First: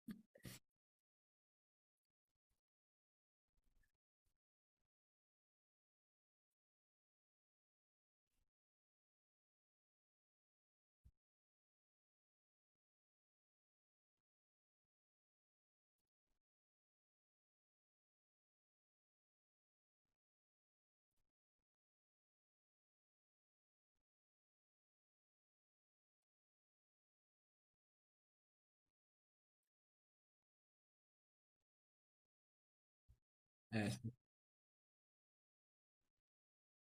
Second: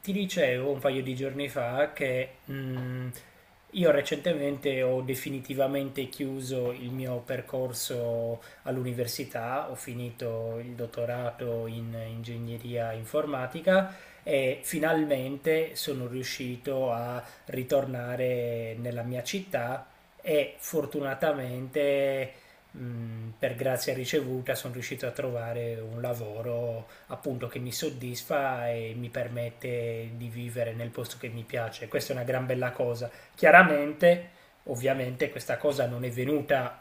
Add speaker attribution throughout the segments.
Speaker 1: Ti dicevo un paio di giorni fa che io recentemente ho definitivamente chiuso il mio percorso all'università, ho finito il dottorato in ingegneria informatica e finalmente sono riuscito a ritornare nella mia città e fortunatamente, per grazia ricevuta sono riuscito a trovare un lavoro appunto che mi soddisfa e mi permette di vivere nel posto che mi piace. Questa è una gran bella cosa.
Speaker 2: Eh, sì,
Speaker 1: Chiaramente, ovviamente, questa cosa non è venuta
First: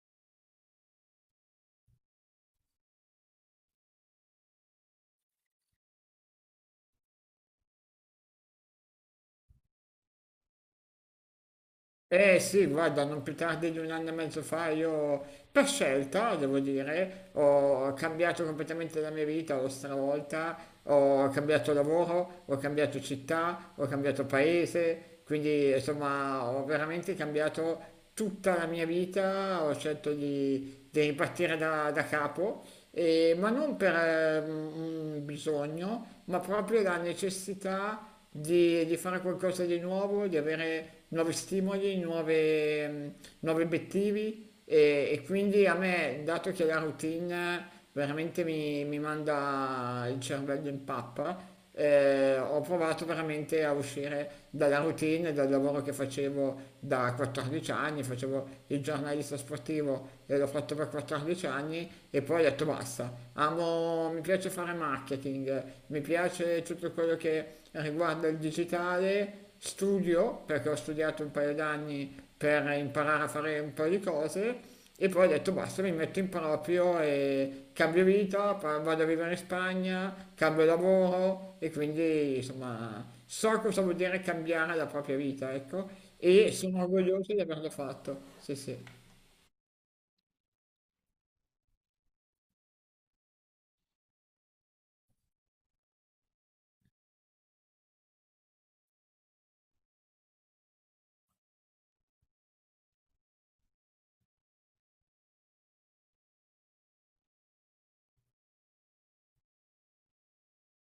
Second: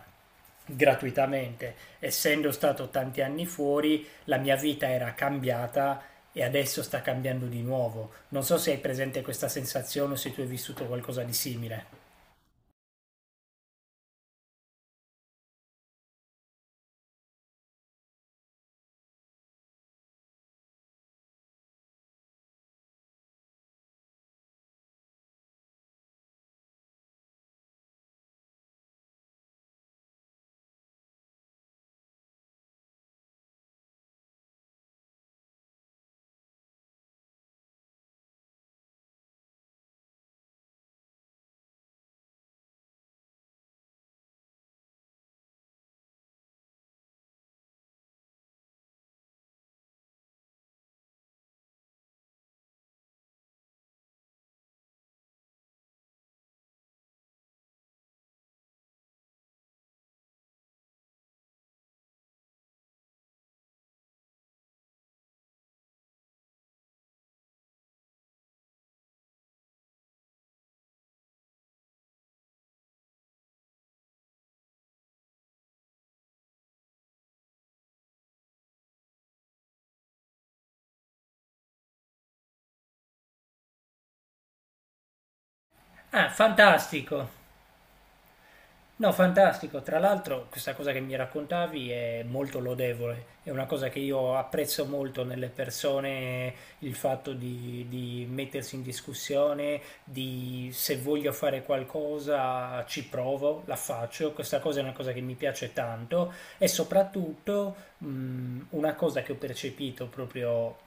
Speaker 1: gratuitamente. Essendo stato tanti anni fuori, la mia vita era cambiata e adesso sta cambiando di nuovo. Non so se hai presente questa sensazione o se tu hai vissuto qualcosa di simile.
Speaker 2: Sì, guarda, non più tardi di un anno e mezzo fa io, per scelta, devo dire, ho cambiato completamente la mia vita, l'ho stravolta, ho cambiato lavoro, ho cambiato città, ho cambiato paese, quindi insomma ho veramente cambiato tutta la mia vita, ho scelto di ripartire da capo, ma non per un bisogno, ma proprio la necessità di fare qualcosa di nuovo, di avere nuovi stimoli, nuovi obiettivi e quindi a me, dato che la routine veramente mi manda il cervello in pappa, ho provato veramente a uscire dalla routine, dal lavoro che facevo da 14 anni, facevo il giornalista sportivo e l'ho fatto per 14 anni e poi ho detto basta, amo. No, mi piace fare marketing, mi piace tutto quello che riguarda il digitale, studio perché ho studiato un paio d'anni per imparare a fare un paio di cose e poi ho detto basta, mi metto in proprio e cambio vita, vado a vivere in Spagna, cambio lavoro e quindi insomma so cosa vuol dire cambiare la propria vita, ecco,
Speaker 1: Ah,
Speaker 2: e sono
Speaker 1: fantastico!
Speaker 2: orgoglioso di averlo fatto. Sì, sì,
Speaker 1: No, fantastico. Tra l'altro, questa cosa che mi raccontavi è molto lodevole. È una cosa che io apprezzo molto nelle persone, il fatto di mettersi in discussione, di se voglio fare qualcosa ci provo, la faccio. Questa cosa è una cosa che mi piace tanto e soprattutto una cosa che ho percepito proprio,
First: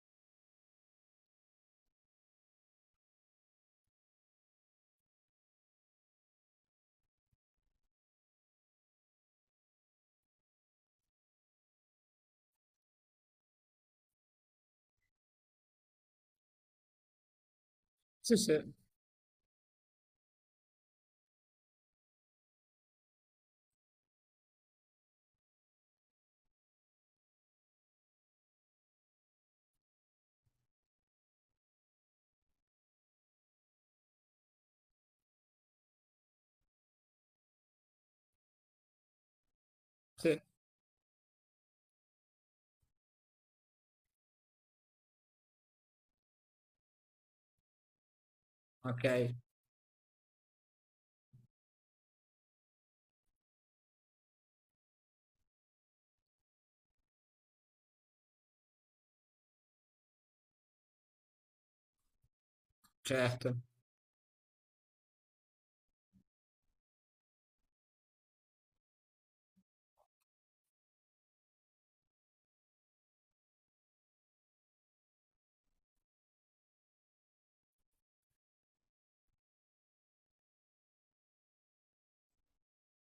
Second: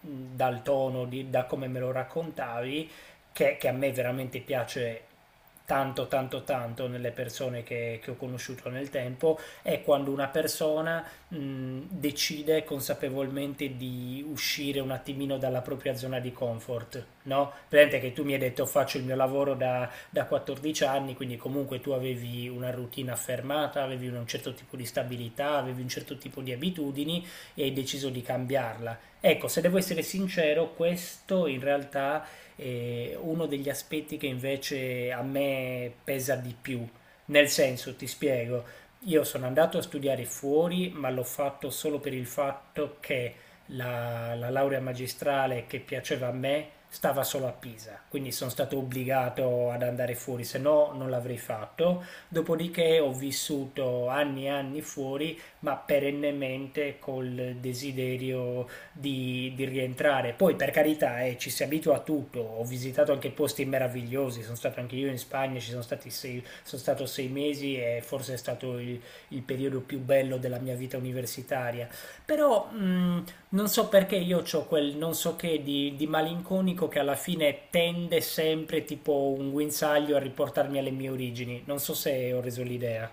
Speaker 1: mh, dal tono, da come me lo raccontavi, che a me veramente piace tanto tanto tanto nelle persone che ho conosciuto nel tempo, è quando una persona decide consapevolmente di uscire un attimino dalla propria zona di comfort, no? Presente che tu mi
Speaker 2: sì,
Speaker 1: hai
Speaker 2: sì,
Speaker 1: detto faccio il mio lavoro da 14 anni, quindi comunque tu avevi una routine affermata, avevi un certo tipo di stabilità, avevi un certo tipo di abitudini e hai deciso di cambiarla. Ecco, se devo essere sincero, questo in realtà uno degli aspetti che invece a me pesa di più. Nel senso, ti spiego, io sono andato a studiare
Speaker 2: sì.
Speaker 1: fuori, ma l'ho fatto solo per il fatto che la laurea magistrale che piaceva a me stava solo a Pisa, quindi sono stato
Speaker 2: Ok,
Speaker 1: obbligato ad andare fuori, se no non l'avrei fatto. Dopodiché ho vissuto anni e anni fuori, ma perennemente col desiderio di rientrare. Poi per carità, ci si abitua a tutto, ho visitato anche
Speaker 2: certo.
Speaker 1: posti meravigliosi, sono stato anche io in Spagna, ci sono, stati sei, sono stato sei mesi e forse è stato il periodo più bello della mia vita universitaria. Però, non so perché io ho quel non so che di malinconico che alla fine tende sempre tipo un guinzaglio a riportarmi alle mie origini, non so se ho reso l'idea.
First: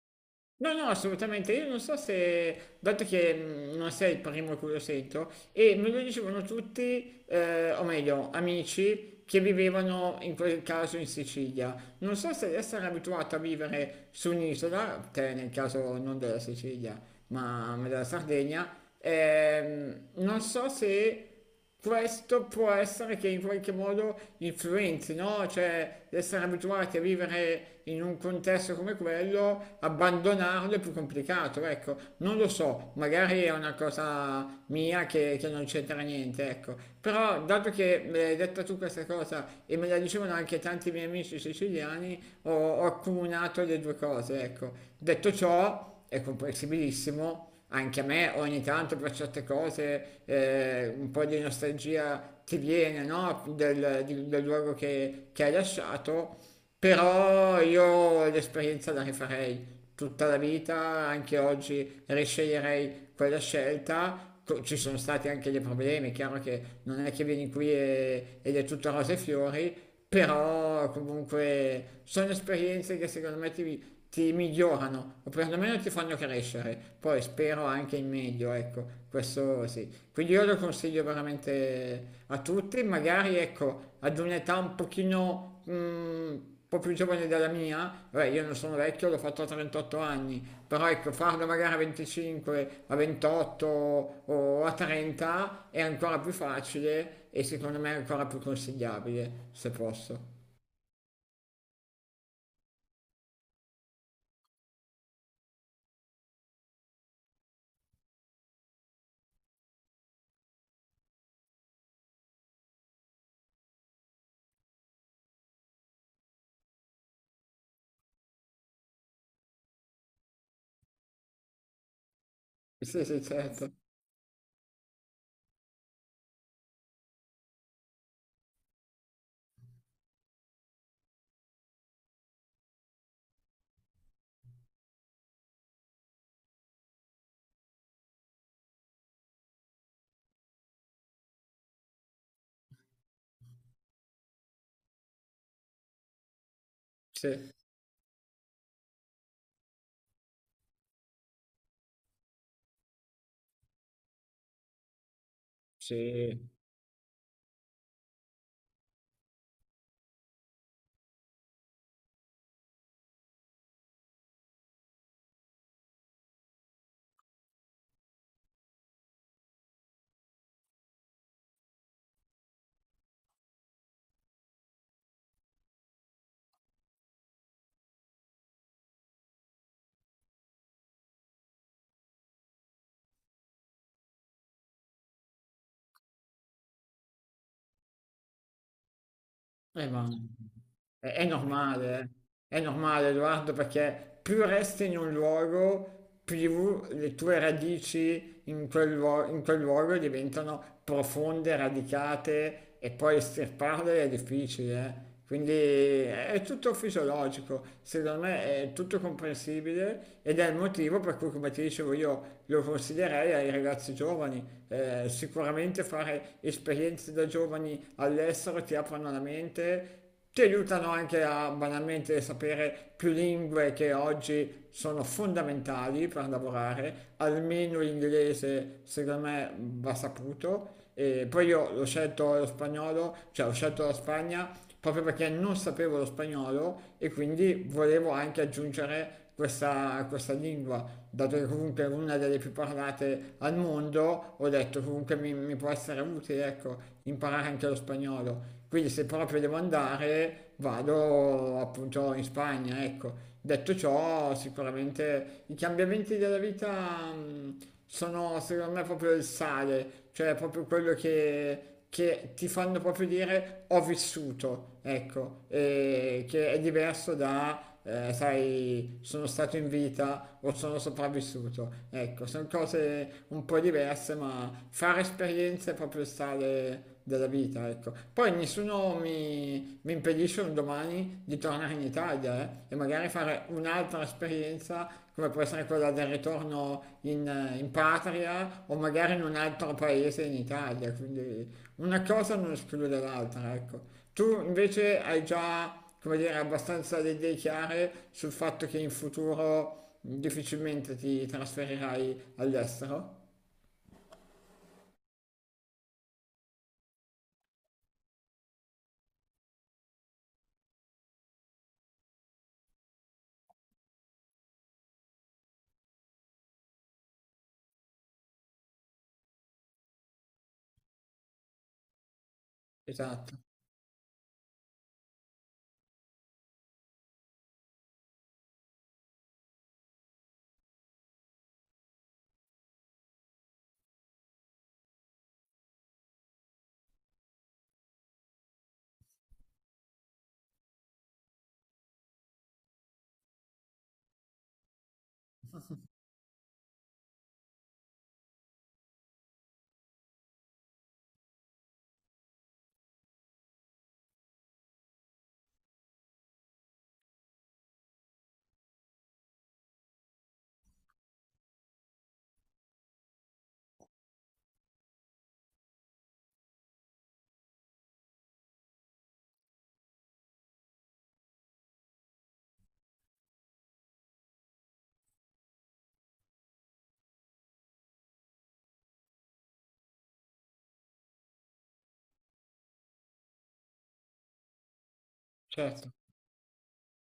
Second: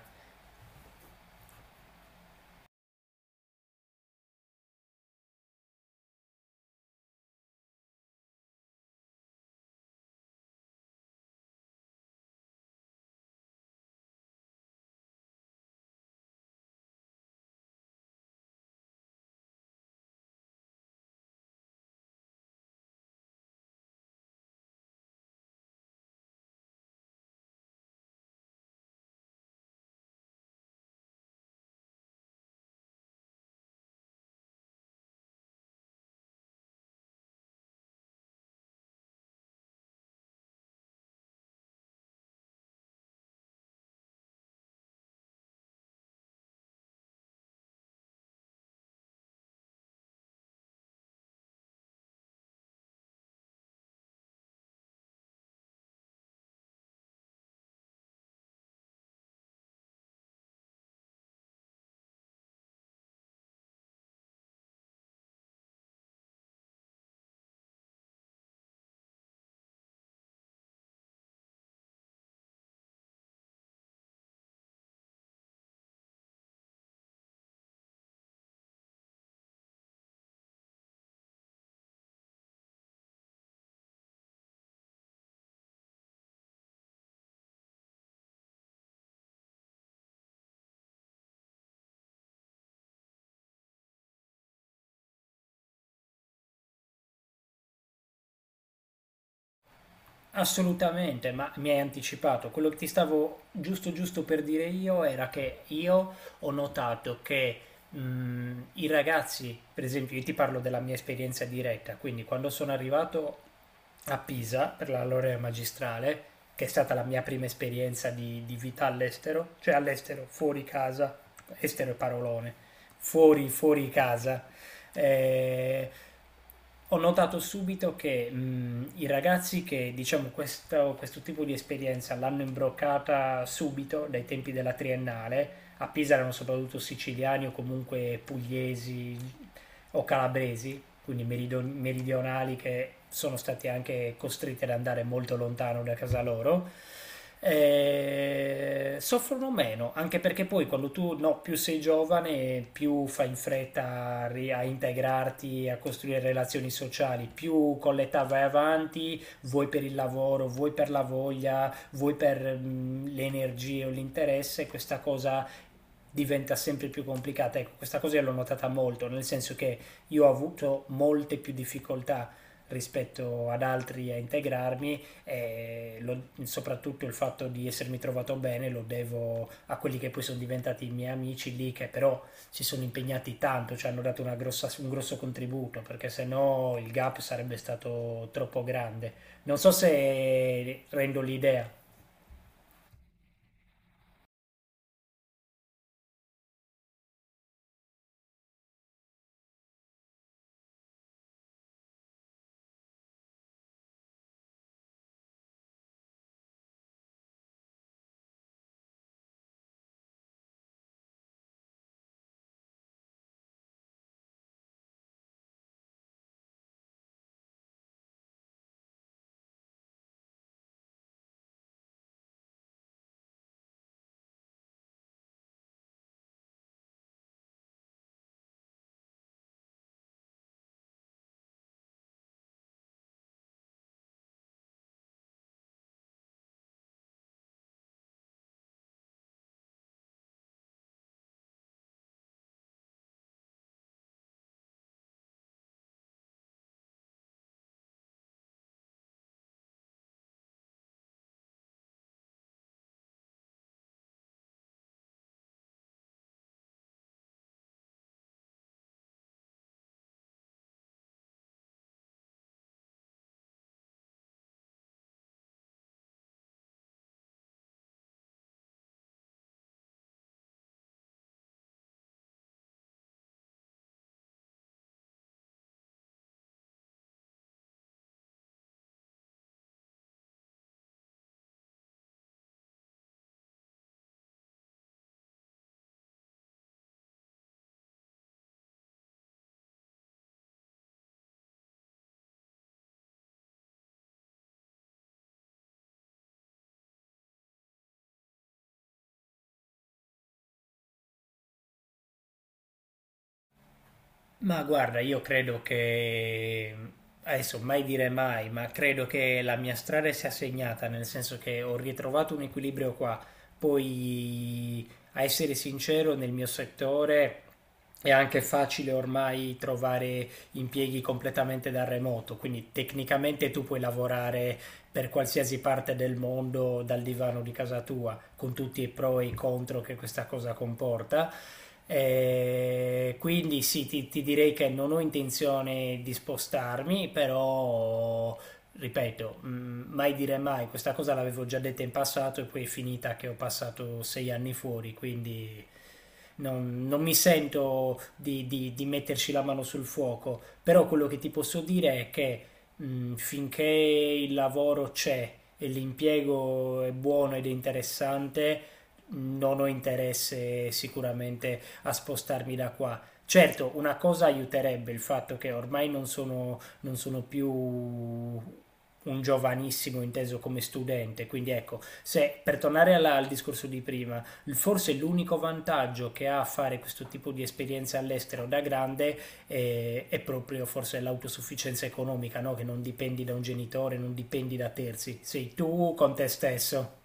Speaker 2: No, no, assolutamente. Io non so se, dato che non sei il primo a cui lo sento, e me lo dicevano tutti, o meglio, amici che vivevano in quel caso in Sicilia. Non so se essere abituato a vivere su un'isola, te nel caso non della Sicilia, ma della Sardegna. Non so se questo può essere che in qualche modo influenzi, no? Cioè, essere abituati a vivere in un contesto come quello, abbandonarlo è più complicato, ecco. Non lo so, magari è una cosa mia che non c'entra niente, ecco. Però, dato che me l'hai detta tu questa cosa e me la dicevano anche tanti miei amici siciliani, ho accomunato le due cose, ecco. Detto ciò, è comprensibilissimo anche a me ogni tanto per certe cose un po' di nostalgia ti viene, no? Del luogo che hai lasciato, però io l'esperienza la rifarei tutta la vita, anche oggi risceglierei quella scelta. Ci sono stati anche dei problemi, è chiaro che non è che vieni qui ed è tutto rose e fiori, però comunque sono esperienze che secondo me ti migliorano o perlomeno ti fanno crescere. Poi spero anche in meglio, ecco, questo sì. Quindi io lo consiglio veramente a tutti, magari ecco, ad un'età un pochino un po' più giovane della mia, beh, io non sono vecchio, l'ho fatto a 38 anni, però ecco, farlo magari a 25, a 28 o a 30 è ancora più facile e secondo me è ancora più consigliabile, se posso.
Speaker 1: Assolutamente, ma mi hai anticipato. Quello che ti stavo giusto giusto per dire io era che io ho notato che, i ragazzi, per esempio, io ti parlo della mia esperienza diretta, quindi quando sono arrivato a Pisa per la laurea magistrale, che è stata la mia prima esperienza di vita all'estero, cioè all'estero, fuori casa, estero è parolone,
Speaker 2: Sì, sì,
Speaker 1: fuori,
Speaker 2: certo.
Speaker 1: fuori casa. eh, Ho notato subito che, i ragazzi che diciamo questo, questo tipo di esperienza l'hanno imbroccata subito dai tempi della triennale a Pisa erano soprattutto siciliani o comunque pugliesi o calabresi, quindi meridionali che sono stati anche costretti ad andare molto lontano da casa loro.
Speaker 2: Sì,
Speaker 1: Soffrono meno, anche perché poi quando tu, no, più sei giovane, più fai in fretta a, a integrarti, a costruire
Speaker 2: sì.
Speaker 1: relazioni sociali, più con l'età vai avanti, vuoi per il lavoro, vuoi per la voglia, vuoi per, le energie o l'interesse, questa cosa diventa sempre più complicata. Ecco, questa cosa io l'ho notata molto, nel senso che io ho avuto molte più difficoltà rispetto ad altri a integrarmi, e soprattutto il fatto di essermi trovato bene lo devo a quelli che poi sono diventati i miei amici lì, che però si sono impegnati tanto, ci hanno dato un grosso contributo, perché se no il gap sarebbe stato troppo grande. Non so
Speaker 2: Ma
Speaker 1: se rendo
Speaker 2: è
Speaker 1: l'idea.
Speaker 2: normale, eh. È normale, Edoardo, perché più resti in un luogo, più le tue radici in quel, in quel luogo diventano profonde, radicate e poi estirparle è difficile, eh. Quindi è tutto fisiologico, secondo me è tutto comprensibile ed è il motivo per cui, come ti dicevo, io lo consiglierei ai ragazzi giovani. Sicuramente fare esperienze da giovani all'estero ti aprono la mente, ti aiutano anche a banalmente sapere più lingue che oggi sono fondamentali per lavorare, almeno l'inglese secondo me va saputo. E poi io l'ho scelto lo spagnolo, cioè ho scelto la Spagna proprio perché non sapevo lo spagnolo e quindi volevo anche aggiungere questa lingua, dato che comunque è una delle più parlate al mondo, ho detto comunque mi può essere utile, ecco, imparare anche lo spagnolo. Quindi se proprio devo andare, vado appunto in Spagna, ecco. Detto ciò, sicuramente i cambiamenti della vita sono secondo me proprio il sale, cioè proprio quello che ti fanno proprio dire ho vissuto, ecco, e che è diverso da, sai, sono stato in vita o sono sopravvissuto. Ecco, sono cose un po' diverse, ma fare esperienze è proprio il sale della vita, ecco. Poi nessuno mi impedisce un domani di tornare in Italia, e magari fare un'altra esperienza come può essere quella del ritorno in, in patria o magari in un altro paese in Italia, quindi una cosa non esclude l'altra, ecco. Tu invece hai già, come dire, abbastanza le idee chiare sul fatto che in futuro difficilmente ti trasferirai all'estero?
Speaker 1: Ma guarda, io credo che, adesso mai dire mai, ma credo che la mia strada sia segnata, nel senso che ho ritrovato un equilibrio qua. Poi, a essere sincero, nel mio settore è anche facile ormai trovare impieghi completamente da remoto, quindi
Speaker 2: Esatto,
Speaker 1: tecnicamente tu puoi lavorare per qualsiasi parte del mondo dal divano di casa tua, con tutti i pro e i contro che questa cosa comporta. Quindi sì, ti direi che non ho intenzione di spostarmi, però ripeto, mai dire mai, questa cosa l'avevo già detta in passato e poi è finita che ho passato sei anni fuori, quindi non mi sento di metterci la mano sul fuoco, però quello che ti posso dire è che, finché il lavoro c'è e l'impiego è buono ed è interessante, non ho interesse sicuramente a spostarmi da qua. Certo, una cosa aiuterebbe il fatto che ormai non sono più un giovanissimo inteso come studente, quindi ecco, se per tornare al discorso di prima, forse l'unico vantaggio che ha a fare questo tipo di esperienza all'estero da grande, è proprio forse l'autosufficienza economica, no? Che non dipendi da un genitore, non dipendi da terzi, sei tu
Speaker 2: certo.
Speaker 1: con te stesso.